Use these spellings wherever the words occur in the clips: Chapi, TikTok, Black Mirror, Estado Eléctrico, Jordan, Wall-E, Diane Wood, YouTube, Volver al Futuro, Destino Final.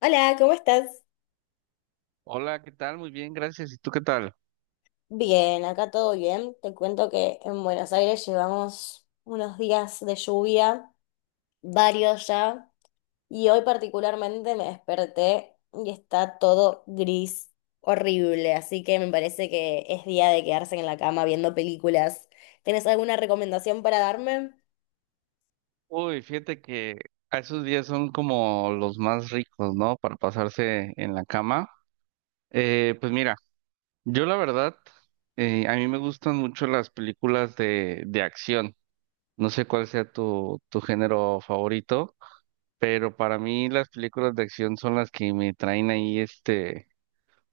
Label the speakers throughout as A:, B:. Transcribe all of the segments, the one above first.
A: Hola, ¿cómo estás?
B: Hola, ¿qué tal? Muy bien, gracias. ¿Y tú qué tal?
A: Bien, acá todo bien. Te cuento que en Buenos Aires llevamos unos días de lluvia, varios ya, y hoy particularmente me desperté y está todo gris, horrible, así que me parece que es día de quedarse en la cama viendo películas. ¿Tienes alguna recomendación para darme?
B: Uy, fíjate que a esos días son como los más ricos, ¿no? Para pasarse en la cama. Pues mira, yo la verdad, a mí me gustan mucho las películas de acción. No sé cuál sea tu género favorito, pero para mí las películas de acción son las que me traen ahí, este,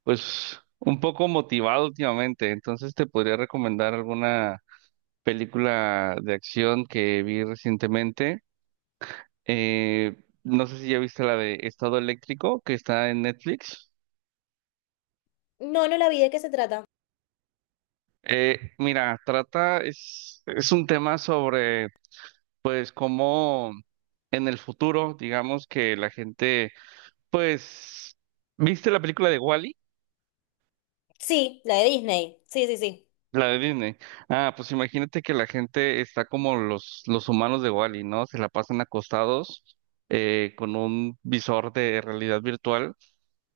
B: pues, un poco motivado últimamente. Entonces te podría recomendar alguna película de acción que vi recientemente. Eh, no sé si ya viste la de Estado Eléctrico que está en Netflix.
A: No, no la vi, ¿de qué se trata?
B: Mira, trata, es un tema sobre, pues, cómo en el futuro, digamos que la gente, pues, ¿viste la película de Wall-E?
A: Sí, la de Disney. Sí, sí, sí.
B: La de Disney. Ah, pues imagínate que la gente está como los humanos de Wall-E, ¿no? Se la pasan acostados con un visor de realidad virtual,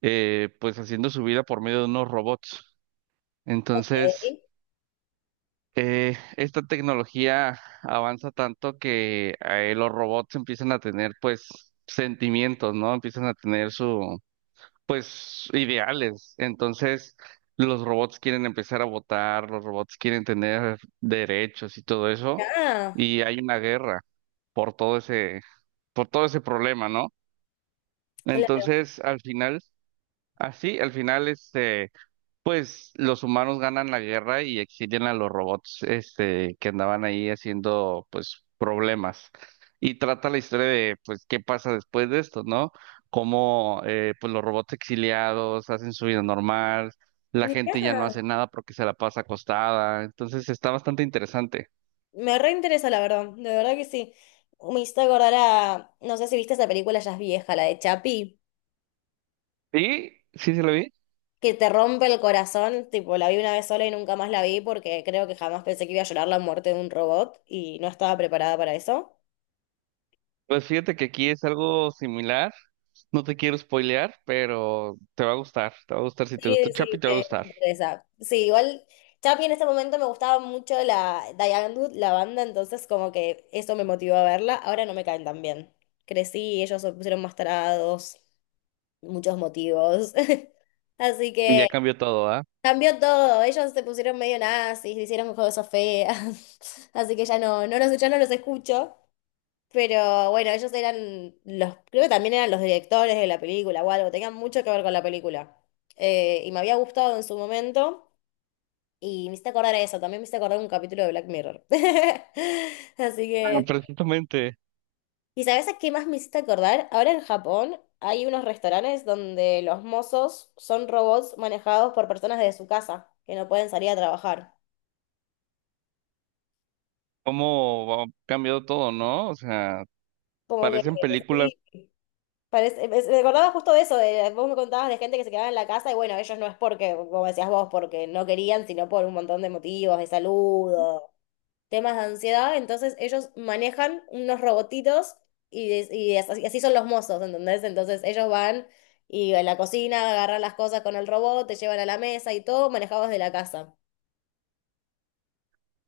B: pues haciendo su vida por medio de unos robots.
A: Ok.
B: Entonces, esta tecnología avanza tanto que los robots empiezan a tener pues sentimientos, ¿no? Empiezan a tener su pues ideales. Entonces, los robots quieren empezar a votar, los robots quieren tener derechos y todo eso,
A: Ah,
B: y hay una guerra por todo ese por todo ese problema, ¿no?
A: claro.
B: Entonces, al final, así, al final este pues los humanos ganan la guerra y exilian a los robots, este, que andaban ahí haciendo, pues, problemas. Y trata la historia de, pues, qué pasa después de esto, ¿no? Cómo, pues, los robots exiliados hacen su vida normal, la gente ya no
A: Mirá.
B: hace nada porque se la pasa acostada. Entonces está bastante interesante.
A: Me reinteresa, la verdad, de verdad que sí. Me hizo acordar a, no sé si viste esa película, ya es vieja, la de Chapi,
B: Sí, ¿sí se lo vi?
A: que te rompe el corazón, tipo, la vi una vez sola y nunca más la vi porque creo que jamás pensé que iba a llorar la muerte de un robot y no estaba preparada para eso.
B: Pues fíjate que aquí es algo similar. No te quiero spoilear, pero te va a gustar. Te va a gustar. Si te
A: Sí,
B: gustó Chapi,
A: sí,
B: te va a
A: me
B: gustar.
A: interesa. Sí, igual Chapi en ese momento me gustaba mucho la Diane Wood, la banda, entonces como que eso me motivó a verla. Ahora no me caen tan bien. Crecí, ellos se pusieron más tarados, muchos motivos. Así
B: Y ya
A: que...
B: cambió todo, ¿ah?
A: Cambió todo, ellos se pusieron medio nazis, hicieron cosas feas, así que ya no, ya no los escucho, pero bueno, ellos eran los, creo que también eran los directores de la película o algo, tenían mucho que ver con la película. Y me había gustado en su momento, y me hice acordar a eso, también me hice acordar un capítulo de Black Mirror. Así
B: Ah,
A: que,
B: precisamente,
A: ¿y sabes a qué más me hiciste acordar? Ahora en Japón hay unos restaurantes donde los mozos son robots manejados por personas de su casa, que no pueden salir a trabajar.
B: cómo ha cambiado todo, ¿no? O sea,
A: Como que
B: parecen películas,
A: sí, parece, me acordaba justo de eso, de, vos me contabas de gente que se quedaba en la casa y bueno, ellos no es porque, como decías vos, porque no querían, sino por un montón de motivos, de salud o temas de ansiedad, entonces ellos manejan unos robotitos y, y así son los mozos, ¿entendés? Entonces ellos van y en la cocina agarran las cosas con el robot, te llevan a la mesa y todo manejados de la casa.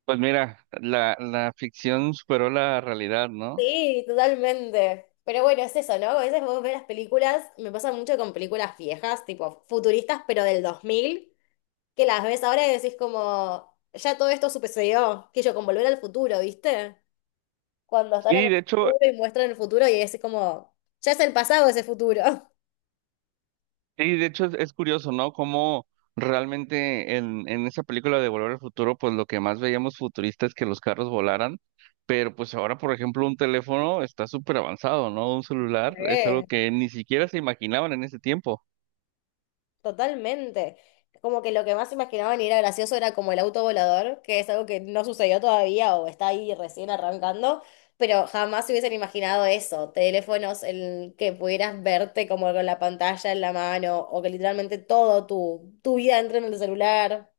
B: pues mira, la ficción superó la realidad, ¿no?
A: Sí, totalmente. Pero bueno, es eso, ¿no? A veces vos ves las películas, me pasa mucho con películas viejas, tipo futuristas, pero del 2000 que las ves ahora y decís como, ya todo esto sucedió, que yo con Volver al Futuro, ¿viste? Cuando están en
B: Y
A: el
B: de hecho,
A: futuro y muestran el futuro y es como, ya es el pasado ese futuro.
B: es curioso, ¿no? Cómo realmente en esa película de Volver al Futuro, pues lo que más veíamos futurista es que los carros volaran, pero pues ahora, por ejemplo, un teléfono está súper avanzado, ¿no? Un celular es algo
A: Sí.
B: que ni siquiera se imaginaban en ese tiempo.
A: Totalmente. Como que lo que más imaginaban y era gracioso era como el auto volador, que es algo que no sucedió todavía o está ahí recién arrancando, pero jamás se hubiesen imaginado eso. Teléfonos en que pudieras verte como con la pantalla en la mano o que literalmente todo tu vida entra en el celular.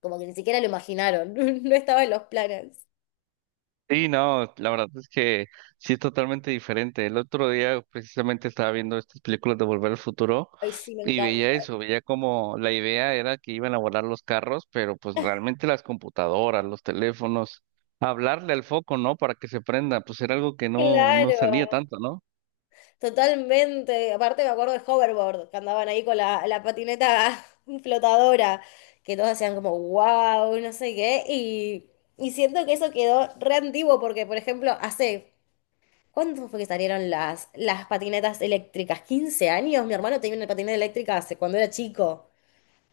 A: Como que ni siquiera lo imaginaron. No estaba en los planes.
B: Sí, no, la verdad es que sí es totalmente diferente. El otro día precisamente estaba viendo estas películas de Volver al Futuro
A: Ay, sí, me
B: y
A: encanta.
B: veía eso, veía como la idea era que iban a volar los carros, pero pues realmente las computadoras, los teléfonos, hablarle al foco, ¿no? Para que se prenda, pues era algo que no
A: Claro.
B: salía tanto, ¿no?
A: Totalmente, aparte me acuerdo de hoverboard, que andaban ahí con la patineta flotadora, que todos hacían como wow, no sé qué, y siento que eso quedó re antiguo porque, por ejemplo, hace, ¿cuánto fue que salieron las patinetas eléctricas? ¿15 años? Mi hermano tenía una patineta eléctrica hace cuando era chico,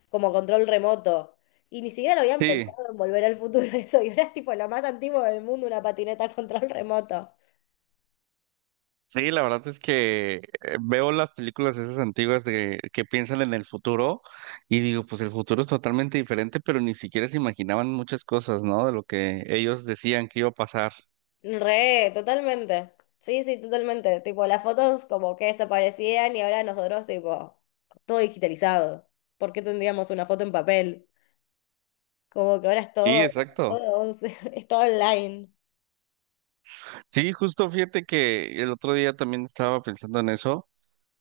A: como control remoto, y ni siquiera lo habían pensado
B: Sí.
A: en volver al futuro eso, y ahora es tipo lo más antiguo del mundo, una patineta a control remoto.
B: Sí, la verdad es que veo las películas esas antiguas de que piensan en el futuro y digo, pues el futuro es totalmente diferente, pero ni siquiera se imaginaban muchas cosas, ¿no? De lo que ellos decían que iba a pasar.
A: Re, totalmente. Sí, sí, totalmente. Tipo, las fotos como que desaparecían y ahora nosotros, tipo, todo digitalizado. ¿Por qué tendríamos una foto en papel? Como que ahora es
B: Sí,
A: todo,
B: exacto.
A: todo, es todo online.
B: Sí, justo fíjate que el otro día también estaba pensando en eso.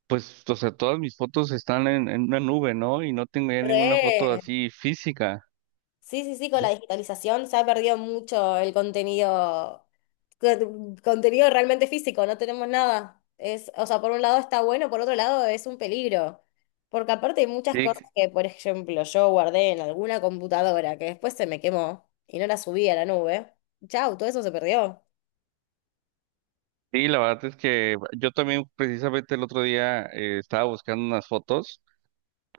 B: Pues, o sea, todas mis fotos están en una nube, ¿no? Y no tengo ya ninguna foto
A: Re.
B: así física.
A: Sí, sí, sí, con la digitalización se ha perdido mucho el contenido contenido realmente físico, no tenemos nada. Es, o sea, por un lado está bueno, por otro lado es un peligro. Porque aparte hay muchas cosas
B: Sí,
A: que, por ejemplo, yo guardé en alguna computadora que después se me quemó y no la subí a la nube. Chau, todo eso se perdió.
B: sí, la verdad es que yo también precisamente el otro día estaba buscando unas fotos.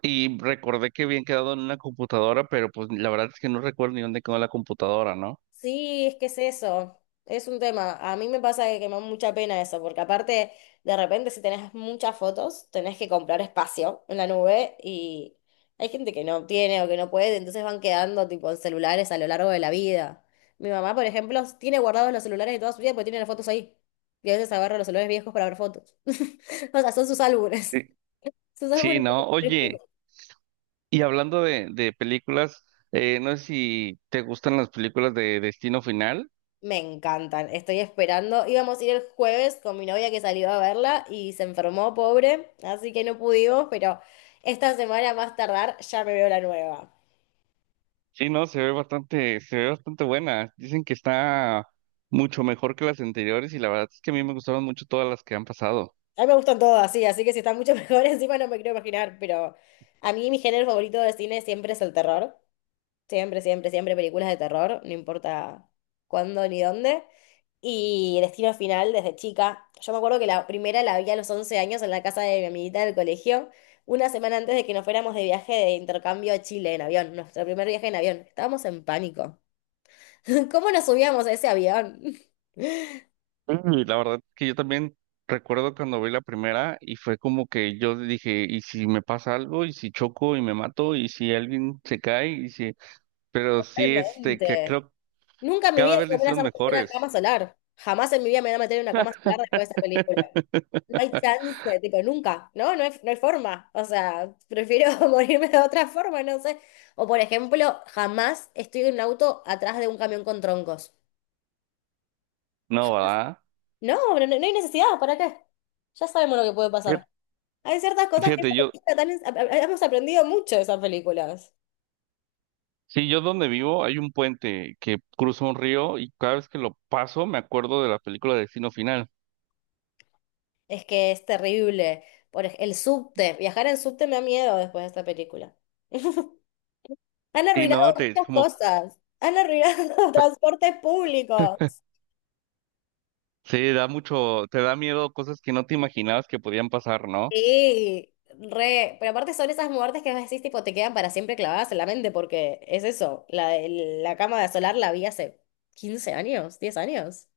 B: Y recordé que habían quedado en una computadora, pero pues la verdad es que no recuerdo ni dónde quedó la computadora, ¿no?
A: Sí, es que es eso, es un tema. A mí me pasa que me da mucha pena eso, porque aparte, de repente si tenés muchas fotos, tenés que comprar espacio en la nube y hay gente que no tiene o que no puede, entonces van quedando tipo en celulares a lo largo de la vida. Mi mamá, por ejemplo, tiene guardados los celulares de toda su vida porque tiene las fotos ahí. Y a veces agarra los celulares viejos para ver fotos. O sea, son sus álbumes.
B: Eh,
A: Sus álbumes.
B: Sí, ¿no? Oye, y hablando de películas, no sé si te gustan las películas de Destino Final.
A: Me encantan, estoy esperando. Íbamos a ir el jueves con mi novia que salió a verla y se enfermó, pobre, así que no pudimos, pero esta semana más tardar ya me veo la nueva.
B: Sí, no, se ve bastante buena. Dicen que está mucho mejor que las anteriores y la verdad es que a mí me gustaron mucho todas las que han pasado.
A: A mí me gustan todas, sí, así que si está mucho mejor encima no me quiero imaginar, pero a mí mi género favorito de cine siempre es el terror. Siempre, siempre, siempre películas de terror, no importa cuándo ni dónde. Y Destino Final desde chica. Yo me acuerdo que la primera la vi a los 11 años en la casa de mi amiguita del colegio, una semana antes de que nos fuéramos de viaje de intercambio a Chile en avión, nuestro primer viaje en avión. Estábamos en pánico. ¿Cómo nos subíamos a ese avión?
B: Y la verdad es que yo también recuerdo cuando vi la primera y fue como que yo dije, ¿y si me pasa algo? ¿Y si choco y me mato? ¿Y si alguien se cae? ¿Y si... Pero sí, este, que
A: Realmente
B: creo que
A: nunca en mi
B: cada
A: vida
B: vez le
A: iba a
B: hicieron
A: hacer una cama
B: mejores.
A: solar. Jamás en mi vida me voy a meter en una cama solar después de esa película. No hay chance, tipo, nunca, ¿no? No hay, no hay forma. O sea, prefiero morirme de otra forma, no sé. O por ejemplo, jamás estoy en un auto atrás de un camión con troncos.
B: No, ¿verdad?
A: No, no, no hay necesidad, ¿para qué? Ya sabemos lo que puede pasar.
B: Fíjate,
A: Hay ciertas cosas que
B: fíjate,
A: esa
B: yo,
A: película tan es- a- hemos aprendido mucho de esas películas.
B: sí, yo donde vivo hay un puente que cruza un río y cada vez que lo paso me acuerdo de la película Destino Final.
A: Es que es terrible. El subte, viajar en subte me da miedo después de esta película. Han
B: Y
A: arruinado
B: no, te,
A: muchas
B: como,
A: cosas. Han arruinado transportes públicos.
B: sí, da mucho, te da miedo cosas que no te imaginabas que podían pasar, ¿no?
A: Sí, re, pero aparte son esas muertes que vos decís, tipo, te quedan para siempre clavadas en la mente, porque es eso, la, la cama solar la vi hace 15 años, 10 años.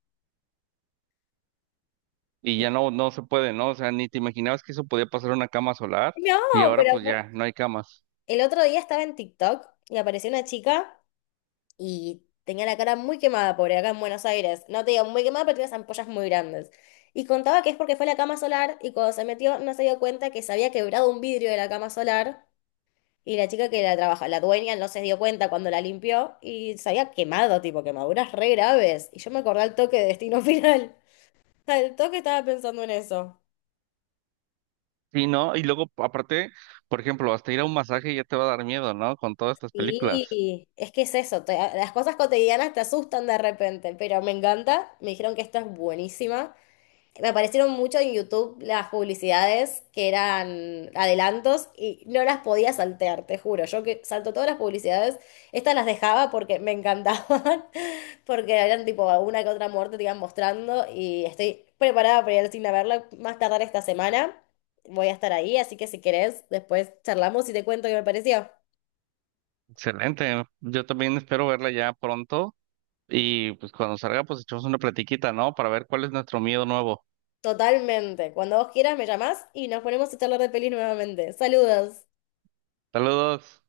B: Y
A: Y
B: ya no, se puede, ¿no? O sea, ni te imaginabas que eso podía pasar en una cama solar y
A: no,
B: ahora
A: pero
B: pues
A: aparte,
B: ya no hay camas.
A: el otro día estaba en TikTok y apareció una chica y tenía la cara muy quemada, pobre, acá en Buenos Aires. No te digo muy quemada, pero tenía unas ampollas muy grandes. Y contaba que es porque fue a la cama solar y cuando se metió no se dio cuenta que se había quebrado un vidrio de la cama solar. Y la chica que la trabaja, la dueña, no se dio cuenta cuando la limpió y se había quemado, tipo, quemaduras re graves. Y yo me acordé al toque de Destino Final. Al toque estaba pensando en eso.
B: Sí, ¿no? Y luego, aparte, por ejemplo, hasta ir a un masaje ya te va a dar miedo, ¿no? Con todas estas películas.
A: Y es que es eso, te, las cosas cotidianas te asustan de repente, pero me encanta. Me dijeron que esta es buenísima. Me aparecieron mucho en YouTube las publicidades que eran adelantos y no las podía saltear, te juro. Yo que salto todas las publicidades, estas las dejaba porque me encantaban, porque eran tipo una que otra muerte te iban mostrando y estoy preparada para ir al cine a verla más tardar esta semana. Voy a estar ahí, así que si querés, después charlamos y te cuento qué me pareció.
B: Excelente. Yo también espero verla ya pronto y pues cuando salga pues echamos una platiquita, ¿no? Para ver cuál es nuestro miedo nuevo.
A: Totalmente. Cuando vos quieras me llamás y nos ponemos a charlar de pelis nuevamente. Saludos.
B: Saludos.